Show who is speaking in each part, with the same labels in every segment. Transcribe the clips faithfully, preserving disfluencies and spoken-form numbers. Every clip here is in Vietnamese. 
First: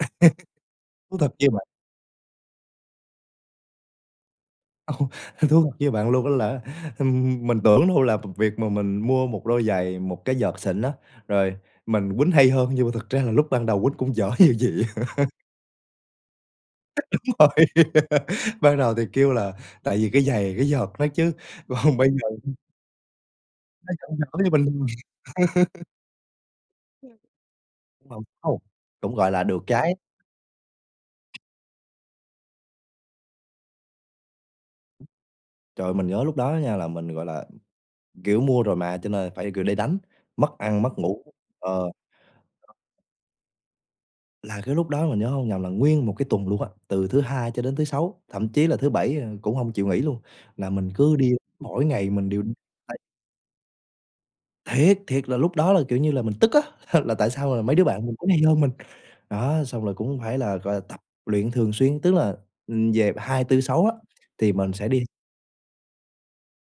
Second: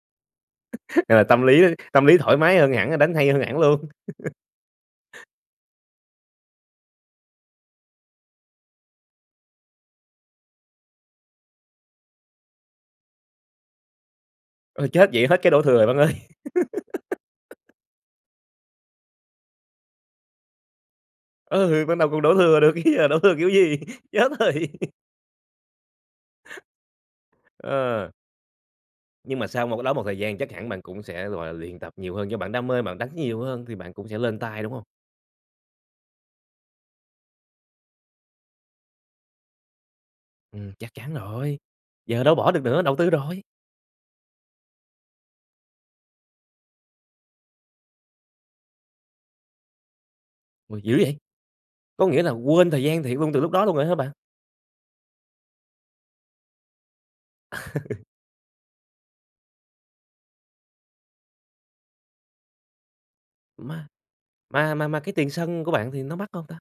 Speaker 1: Thú
Speaker 2: Là
Speaker 1: thật
Speaker 2: tâm
Speaker 1: với
Speaker 2: lý
Speaker 1: bạn
Speaker 2: tâm lý thoải mái hơn hẳn, đánh hay hơn hẳn luôn.
Speaker 1: Ồ, thú thật với bạn luôn á là, ừm, mình tưởng đâu là v việc mà mình mua một đôi giày, một cái vợt xịn á, rồi mình quýnh hay hơn, nhưng mà thực ra là lúc ban đầu quýnh cũng dở như gì.
Speaker 2: Ôi chết! Vậy hết cái đổ thừa bạn ơi.
Speaker 1: Đúng rồi, ban đầu thì kêu là tại vì cái giày cái vợt nó chứ,
Speaker 2: Ừ,
Speaker 1: còn
Speaker 2: ban
Speaker 1: bây
Speaker 2: đầu còn
Speaker 1: giờ
Speaker 2: đổ
Speaker 1: ừm.
Speaker 2: thừa được chứ ờ, đổ thừa kiểu gì,
Speaker 1: Nó vẫn
Speaker 2: chết
Speaker 1: dở như bình
Speaker 2: rồi.
Speaker 1: [unintelligible]
Speaker 2: Ờ.
Speaker 1: [unintelligible] cũng, gọi
Speaker 2: Nhưng
Speaker 1: là,
Speaker 2: mà
Speaker 1: được
Speaker 2: sau một cái đó,
Speaker 1: cái
Speaker 2: một thời gian chắc hẳn bạn cũng sẽ, gọi là, luyện tập nhiều hơn do bạn đam mê, bạn đánh nhiều hơn thì bạn cũng sẽ lên tay, đúng hông?
Speaker 1: Ừm. Trời ơi, mình nhớ lúc đó á nha là mình, gọi là, kiểu, mua rồi mà cho nên phải, kiểu, để đánh, mất
Speaker 2: Ừm,
Speaker 1: ăn
Speaker 2: chắc
Speaker 1: mất
Speaker 2: chắn
Speaker 1: ngủ.
Speaker 2: rồi,
Speaker 1: Ờ.
Speaker 2: giờ đâu bỏ được nữa, đầu tư rồi.
Speaker 1: Là cái lúc đó mình nhớ hông lầm là nguyên một cái tuần luôn á, từ thứ Hai cho đến thứ Sáu, thậm chí là thứ Bảy, à, cũng hông chịu nghỉ luôn. Là
Speaker 2: Ôi,
Speaker 1: mình
Speaker 2: dữ
Speaker 1: cứ
Speaker 2: vậy!
Speaker 1: đi, mỗi
Speaker 2: Có
Speaker 1: ngày
Speaker 2: nghĩa
Speaker 1: mình
Speaker 2: là
Speaker 1: đều
Speaker 2: quên thời
Speaker 1: tay.
Speaker 2: gian thiệt luôn từ lúc đó luôn rồi hả bạn?
Speaker 1: Thiệt, thiệt là lúc đó là, kiểu như là, mình tức á, là tại sao mấy đứa bạn mình cũng hay hơn mình. Đó, xong rồi cũng phải là, gọi là, tập luyện thường xuyên, tức là, ừm, về hai tư sáu,
Speaker 2: Mà
Speaker 1: á, thì mình
Speaker 2: mà mà
Speaker 1: sẽ
Speaker 2: mà
Speaker 1: đi.
Speaker 2: cái tiền sân của bạn thì nó mắc hông ta?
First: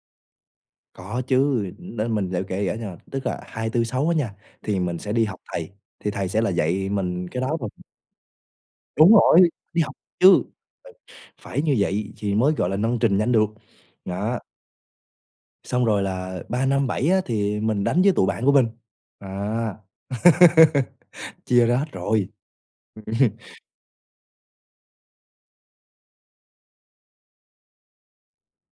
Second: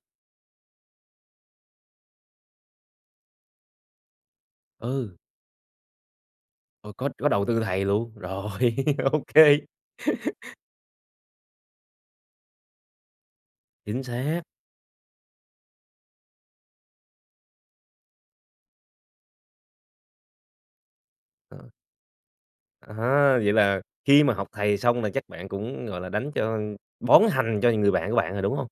Speaker 1: Có chứ. Ừm, nên mình để kể kể cho, tức là hai tư sáu, á nha, thì mình sẽ
Speaker 2: Ừ.
Speaker 1: đi học thầy, thì thầy sẽ là dạy
Speaker 2: Ôi, có
Speaker 1: mình
Speaker 2: có
Speaker 1: cái
Speaker 2: đầu
Speaker 1: đó
Speaker 2: tư
Speaker 1: thôi.
Speaker 2: thầy luôn, rồi
Speaker 1: Đúng
Speaker 2: OK.
Speaker 1: rồi, đi học chứ, ph phải như vậy thì mới, gọi là, nâng trình nhanh được,
Speaker 2: Chính
Speaker 1: đó.
Speaker 2: xác.
Speaker 1: Xong rồi là ba năm bảy, á, thì mình đánh với tụi bạn của mình, à,
Speaker 2: Ờ.
Speaker 1: chia ra hết rồi,
Speaker 2: À, vậy
Speaker 1: ừm.
Speaker 2: là khi mà học thầy xong là chắc bạn cũng, gọi là, đánh cho bón hành cho người bạn của bạn rồi, đúng hông?